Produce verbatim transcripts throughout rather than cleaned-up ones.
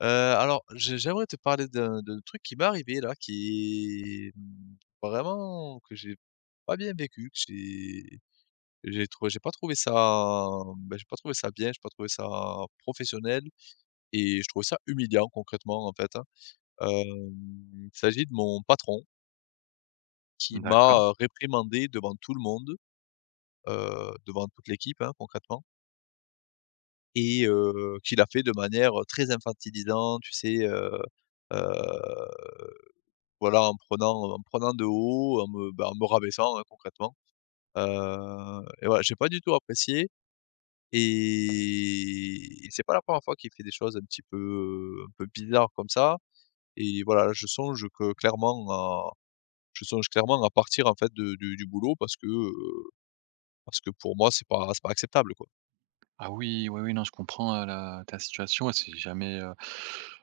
Heu, alors j'ai j'aimerais te parler d'un d'un truc qui m'est arrivé là, qui, mmh, vraiment que j'ai pas bien vécu, que j'ai j'ai trouvé j'ai pas trouvé ça, bah, j'ai pas trouvé ça bien, j'ai pas trouvé ça professionnel et je trouvais ça humiliant concrètement, en fait, hein. Hem, il s'agit de mon patron qui D'accord. m'a, heu, réprimandé devant tout le monde, heu, devant toute l'équipe, hein, concrètement et heu, qui l'a fait de manière, heu, très infantilisante, tu sais, heu, heu voilà, en prenant, en prenant de haut, en me bah, en me rabaissant, hein, concrètement. Heu et voilà, j'ai pas du tout apprécié et et c'est pas la première fois qu'il fait des choses un petit peu, un peu bizarres comme ça et voilà, je songe que clairement à je songe clairement à partir, en fait, de du du boulot parce que, heu, parce que pour moi, c'est pas c'est pas acceptable, quoi. Ah oui, oui, oui, non, je comprends, heu, la ta situation et c'est jamais, heu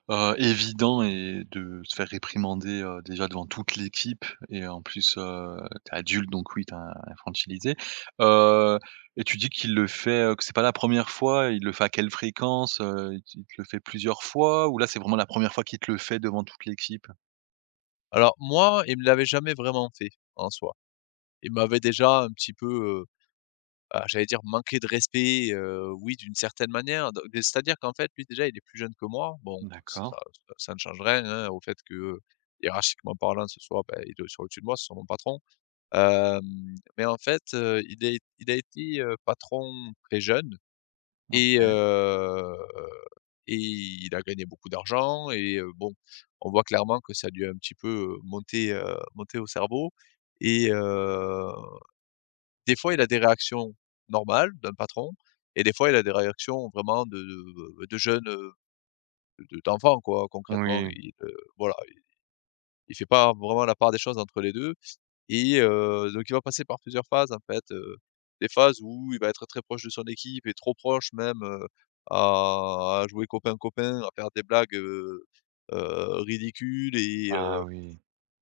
heu, évident et de se faire réprimander, heu, déjà devant toute l'équipe et en plus, heu, tu es adulte donc oui, t'es es infantilisé. Heu et tu dis qu'il le fait, heu, que c'est pas la première fois, il le fait à quelle fréquence? Heu, il il te le fait plusieurs fois ou là, c'est vraiment la première fois qu'il te le fait devant toute l'équipe? Alors moi, il me l'avait jamais vraiment fait, en soi. Il m'avait déjà un petit peu, euh, heu, j'allais dire manquer de respect, heu, oui d'une certaine manière, donc c'est-à-dire qu'en fait lui déjà il est plus jeune que moi, bon ça D'accord, ça ça ne change rien, hein, au fait que, hiérarchiquement parlant ce soit, bah, il est sur au-dessus de moi, c'est son mon patron, hem, mais en fait, heu, il est il a été, heu, patron très jeune et OK. heu et il a gagné beaucoup d'argent et heu, bon, on voit clairement que ça lui a un petit peu, heu, monté, heu, monté au cerveau et heu des fois, il a des réactions normales d'un patron et des fois, il a des réactions vraiment de de de jeunes, heu, de d'enfants quoi, concrètement. Oui. Il, heu, voilà, il il fait pas vraiment la part des choses entre les deux, et heu, donc il va passer par plusieurs phases en fait, heu, des phases où il va être très proche de son équipe et trop proche même, heu, à à jouer copain-copain, à faire des blagues, heu heu, ridicules et Ah heu oui.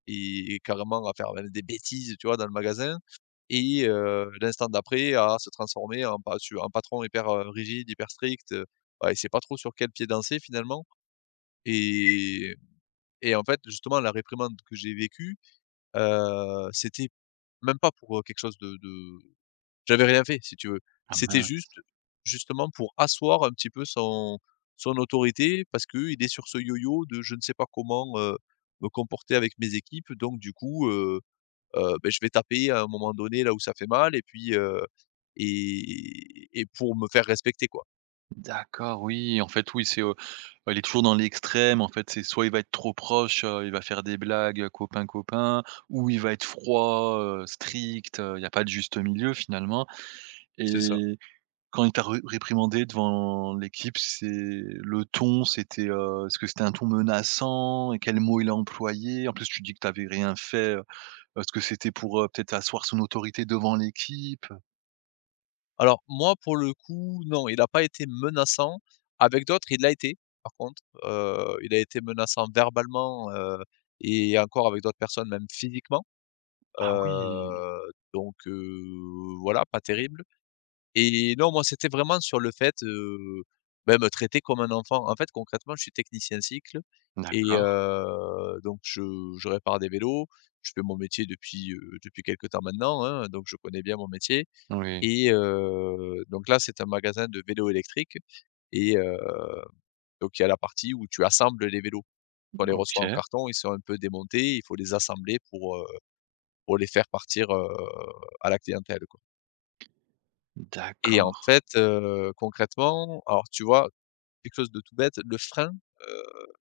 et et carrément à faire même des bêtises, tu vois, dans le magasin et heu, l'instant d'après à se transformer en pa su en patron hyper, heu, rigide, hyper strict, heu, bah, il sait pas trop sur quel pied danser finalement et et en fait, justement, la réprimande que j'ai vécue, heu, c'était même pas pour, heu, quelque chose de de j'avais rien fait si tu veux. Ah C'était mince. juste, justement, pour asseoir un petit peu son son autorité parce qu'il est sur ce yo-yo de je ne sais pas comment, heu, me comporter avec mes équipes donc du coup, heu, beh, je vais taper à un moment donné là où ça fait mal et puis, heu et et pour me faire respecter quoi. D'accord, oui, en fait, oui, c'est, heu, elle est toujours dans l'extrême. En fait, c'est soit il va être trop proche, heu, il va faire des blagues, copain, copain, ou il va être froid, heu, strict, il n'y a pas de juste milieu finalement. C'est ça. Et quand il t'a re réprimandé devant l'équipe, c'est le ton, c'était, heu, est-ce que c'était un ton menaçant et quel mot il a employé? En plus, tu dis que t'avais rien fait, heu, est-ce que c'était pour, heu, peut-être asseoir son autorité devant l'équipe? Alors moi, pour le coup, non, il n'a pas été menaçant. Avec d'autres, il l'a été, par contre, heu, il a été menaçant verbalement, heu et encore avec d'autres personnes, même physiquement, Ah oui, heu, donc heu, voilà, pas terrible. Et non, moi, c'était vraiment sur le fait, heu, bah, me traiter comme un enfant. En fait, concrètement, je suis technicien cycle et d'accord, heu, donc je je répare des vélos. Je fais mon métier depuis, heu, depuis quelque temps maintenant, hein, donc je connais bien mon métier oui, et heu, donc là, c'est un magasin de vélos électriques et heu, donc il y a la partie où tu assembles les vélos. Quand on les reçoit en OK, carton, ils sont un peu démontés, il faut les assembler pour, heu, pour les faire partir, heu, à la clientèle, quoi et en d'accord. fait, heu, concrètement, alors tu vois, quelque chose de tout bête, le frein,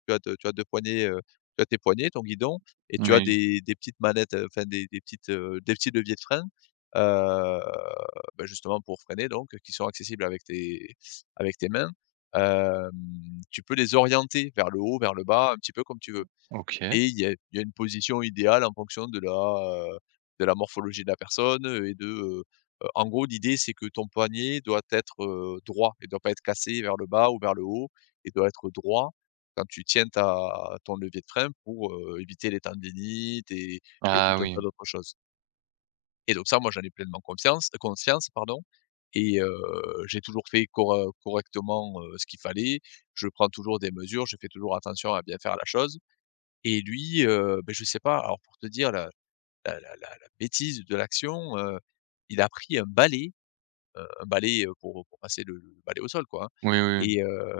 tu as te tu as deux poignées, heu, tu as tes poignées, ton guidon et tu as Oui, des des petites manettes, heu, enfin des des petites, heu, des petits leviers de frein, heu, bah, justement pour freiner donc, qui sont accessibles avec tes avec tes mains. Hem, Tu peux les orienter vers le haut, vers le bas, un petit peu comme tu veux OK. et il y a il y a une position idéale en fonction de la, heu, de la morphologie de la personne, et de, heu heu, en gros, l'idée, c'est que ton poignet doit être, heu, droit. Il ne doit pas être cassé vers le bas ou vers le haut. Il doit être droit quand tu tiens ta ton levier de frein pour, heu, éviter les tendinites et et tout Ah un oui. tas d'autres choses et donc ça, moi, j'en ai pleinement confiance conscience, pardon et heu, j'ai toujours fait cor correctement, heu, ce qu'il fallait. Je prends toujours des mesures, je fais toujours attention à bien faire la chose et lui, heu, beh, je sais pas, alors pour te dire la la la la la bêtise de l'action, heu, il a pris un balai, un balai, heu, pour pour passer le le balai au sol quoi, hein Oui, oui, oui. et heu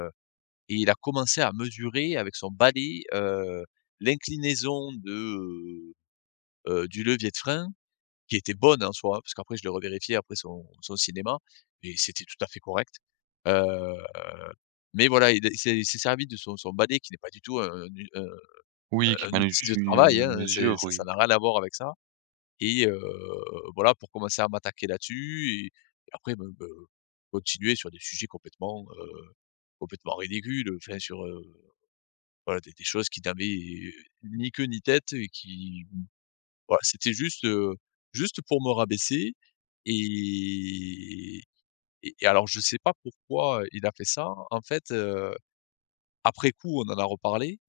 et il a commencé à mesurer avec son balai, heu, l'inclinaison de, heu du levier de frein qui était bonne en soi, parce qu'après je l'ai revérifié après son son cinéma et c'était tout à fait correct. Heu, mais voilà, il a il s'est il s'est servi de son son balai qui n'est pas du tout un un Oui, qui un outil de planifie, heu, travail, hein, mes c'est heures, ça ça oui. n'a rien à voir avec ça. Et heu, voilà, pour commencer à m'attaquer là-dessus et et après me me continuer sur des sujets complètement, heu, complètement ridicules, heu, enfin sur, heu, voilà des des choses qui n'avaient ni queue ni tête et qui voilà, c'était juste, heu, juste pour me rabaisser et et et alors je sais pas pourquoi il a fait ça. En fait, heu, après coup, on en a reparlé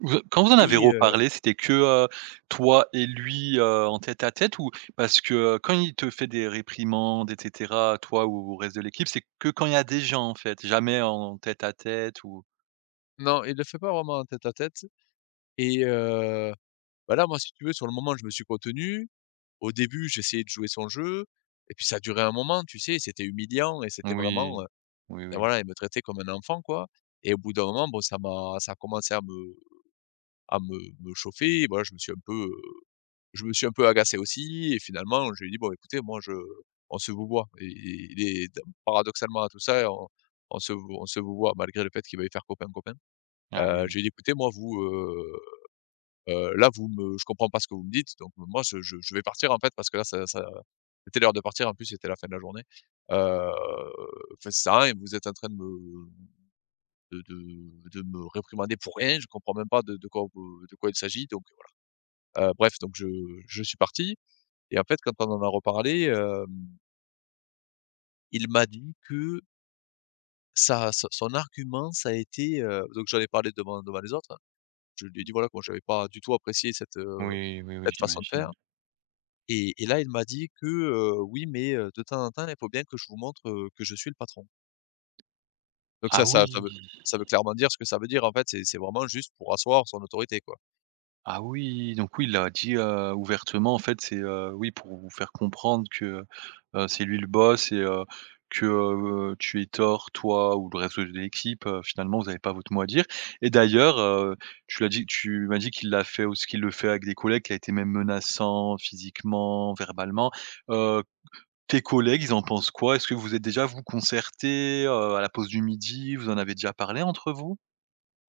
Vous quand vous en avez et heu reparlé, c'était que, heu, toi et lui, heu, en tête à tête ou parce que, heu, quand il te fait des réprimandes et cetera, toi ou au reste de l'équipe, c'est que quand il y a des gens, en fait, jamais en tête à tête ou non, il le fait pas vraiment en tête à tête et heu, bah, là, moi, si tu veux, sur le moment, je me suis contenu au début, j'essayais de jouer son jeu et puis ça durait un moment, tu sais? C'était humiliant et c'était oui. vraiment, heu, Oui, bah, oui. voilà, elle me traitait comme un enfant, quoi et au bout d'un moment, bon, ça m'a ça a commencé à me à me me chauffer. Et voilà, je me suis un peu, heu, je me suis un peu agacé aussi et finalement, je lui ai dit: «Bon, écoutez, moi, je on se vous voit. Et et et d paradoxalement à tout ça, on on se vou on se vous voit malgré le fait qu'il veuille faire copain, copain.» Ah Heu, je oui. lui ai dit: «Écoutez, moi, vous, heu heu, là, vous me je comprends pas ce que vous me dites, donc moi, je je je vais partir, en fait, parce que là, ça ça. C'était l'heure de partir, en plus, c'était la fin de la journée. Heu, enfin, ça sert à rien, vous êtes en train de me de de de me réprimander pour rien, je comprends même pas de de quoi vous de quoi il s'agit, donc voilà.» Heu, bref, donc je je suis parti et en fait, quand on en a reparlé, hem, il m'a dit que sa son son argument, ça a été, heu donc j'en ai parlé devant devant les autres, hein. Je lui ai dit, voilà, que moi, j'avais pas du tout apprécié cette, heu, Oui, oui, oui, cette façon de j'imagine. faire et et là, il m'a dit que, heu: «Oui, mais heu, de temps en temps, il faut bien que je vous montre, heu, que je suis le patron». Donc Ah ça ça ça oui! veut ça veut clairement dire ce que ça veut dire, en fait, c'est c'est vraiment juste pour asseoir son autorité, quoi. Ah oui, donc oui, il l'a dit, heu, ouvertement. En fait, c'est, heu, oui, pour vous faire comprendre que, heu, c'est lui le boss et heu, que, heu, tu es tort, toi ou le reste de l'équipe, heu, finalement, vous n'avez pas votre mot à dire et d'ailleurs, heu, tu l'as dit tu m'as dit qu'il l'a fait aussi qu'il le fait avec des collègues, qui a été même menaçant physiquement, verbalement. Heu, tes collègues, ils en pensent quoi? Est-ce que vous êtes déjà, vous, concertés, heu, à la pause du midi? Vous en avez déjà parlé entre vous?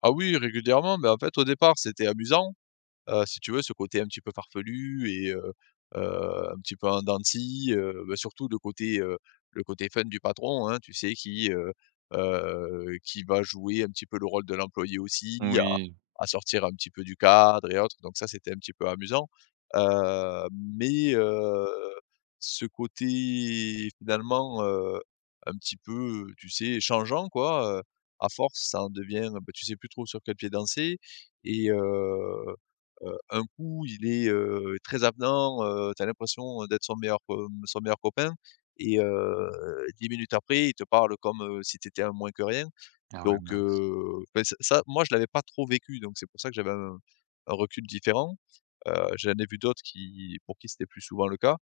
Ah oui, régulièrement, mais en fait, au départ, c'était amusant. Heu, si tu veux, ce côté un petit peu farfelu et heu heu, un petit peu en dents de scie, heu, bah, surtout le côté, heu, le côté fun du patron, hein, tu sais, qui, heu heu, qui va jouer un petit peu le rôle de l'employé aussi, à Oui. à sortir un petit peu du cadre et autres, donc ça, c'était un petit peu amusant. Heu, mais heu, Ce côté finalement, heu, un petit peu, tu sais, changeant quoi, heu, à force, ça en devient, bah, tu sais plus trop sur quel pied danser et heu Heu, un coup, il est, heu, très avenant, heu, tu as l'impression d'être son meilleur co son meilleur copain et heu, dix minutes après, il te parle comme, heu, si tu étais un moins que rien. Ah ouais, Donc mince. heu, beh, ça ça, moi, je l'avais pas trop vécu, donc c'est pour ça que j'avais un un recul différent. Heu, j'en ai vu d'autres qui pour qui c'était plus souvent le cas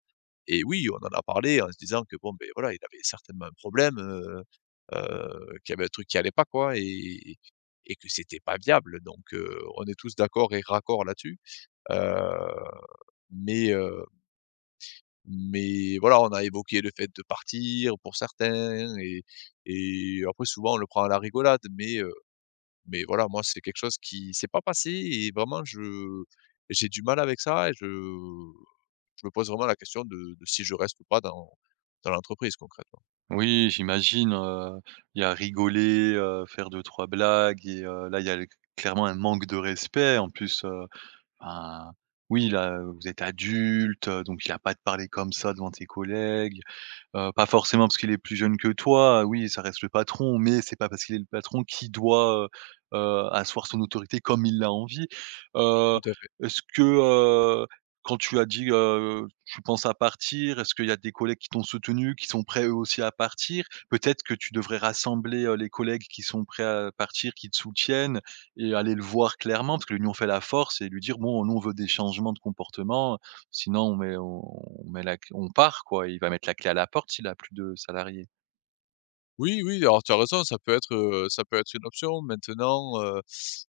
et oui, on en a parlé en se disant que bon, ben voilà, il avait certainement un problème, heu heu, qu'il y avait un truc qui allait pas, quoi et et que c'était pas viable. Donc heu, on est tous d'accord et raccord là-dessus. Heu, mais heu, mais voilà, on a évoqué le fait de partir pour certains et et après souvent on le prend à la rigolade, mais heu, mais voilà, moi c'est quelque chose qui s'est pas passé et vraiment je j'ai du mal avec ça et je je me pose vraiment la question de de si je reste ou pas dans dans l'entreprise concrètement. Oui, j'imagine, heu, il y a rigoler, heu, faire deux trois blagues et heu, là, il y a le clairement un manque de respect. En plus, heu, ben, oui, là, vous êtes adulte, heu, donc il y a pas de parler comme ça devant tes collègues. Heu, pas forcément parce qu'il est plus jeune que toi, oui, ça reste le patron, mais c'est pas parce qu'il est le patron qu'il doit, heu heu, asseoir son autorité comme il l'a envie. Heu, Tout à fait. est-ce que, heu, quand tu as dit, heu, tu penses à partir, est-ce qu'il y a des collègues qui t'ont soutenu, qui sont prêts eux aussi à partir? Peut-être que tu devrais rassembler, heu, les collègues qui sont prêts à partir, qui te soutiennent et aller le voir clairement parce que l'union fait la force et lui dire: «Bon, nous on veut des changements de comportement, sinon, on met on on met la cl on part quoi, il va mettre la clé à la porte s'il a plus de salariés.» Oui, oui, alors tu as raison, ça peut être, heu, ça peut être une option. Maintenant, heu,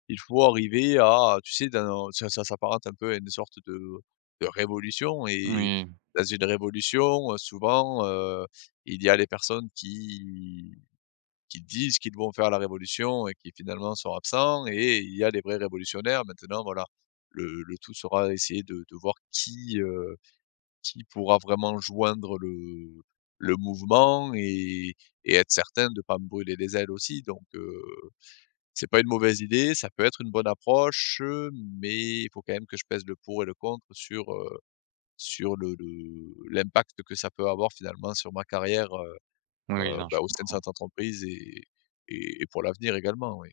il faut arriver à, tu sais, dans ça ça s'apparente un peu à une sorte de de révolution et Oui, dans une révolution, heu, souvent, heu, il y a les personnes qui qui disent qu'ils vont faire la révolution et qui finalement sont absents, et il y a les vrais révolutionnaires. Maintenant, voilà, le le tout sera essayer de de voir qui, qui pourra vraiment joindre le le mouvement et et être certain de ne pas me brûler les ailes aussi, donc heu, c'est pas une mauvaise idée, ça peut être une bonne approche, heu, mais il faut quand même que je pèse le pour et le contre sur, heu, sur le le l'impact que ça peut avoir finalement sur ma carrière, heu oui, heu, non, je bah, au sein de comprends. cette entreprise et et et pour l'avenir également, oui.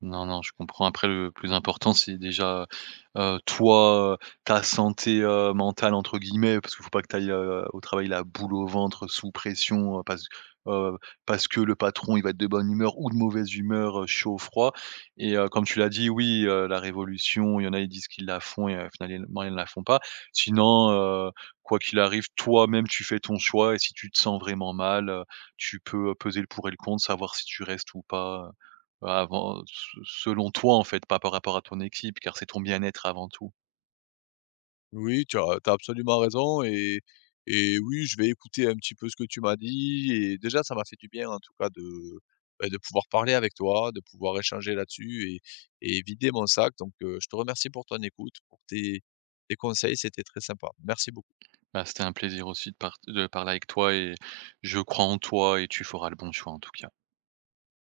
Non, non, je comprends. Après, le plus important, c'est déjà, heu, toi, heu, ta santé, heu, «mentale» entre guillemets, parce qu'il faut pas que tu ailles au travail la boule au ventre, sous pression, heu, parce heu, parce que le patron, il va être de bonne humeur ou de mauvaise humeur, heu, chaud, froid. Et heu, comme tu l'as dit, oui, heu, la révolution, il y en a, ils disent qu'ils la font et heu, finalement, ils ne la font pas. Sinon, heu, quoi qu'il arrive, toi-même, tu fais ton choix et si tu te sens vraiment mal, heu, tu peux, heu, peser le pour et le contre, savoir si tu restes ou pas, bah, avant se selon toi, en fait, pas par rapport à ton équipe, car c'est ton bien-être avant tout. Oui, tu as tu absolument raison et et oui, je vais écouter un petit peu ce que tu m'as dit et déjà ça m'a fait du bien en tout cas de, bah, de pouvoir parler avec toi, de pouvoir échanger là-dessus et et vider mon sac, donc heu, je te remercie pour ton écoute, pour tes tes conseils, c'était très sympa. Merci beaucoup. Bah, c'était un plaisir aussi de part de parler avec toi et je crois en toi et tu feras le bon choix en tout cas.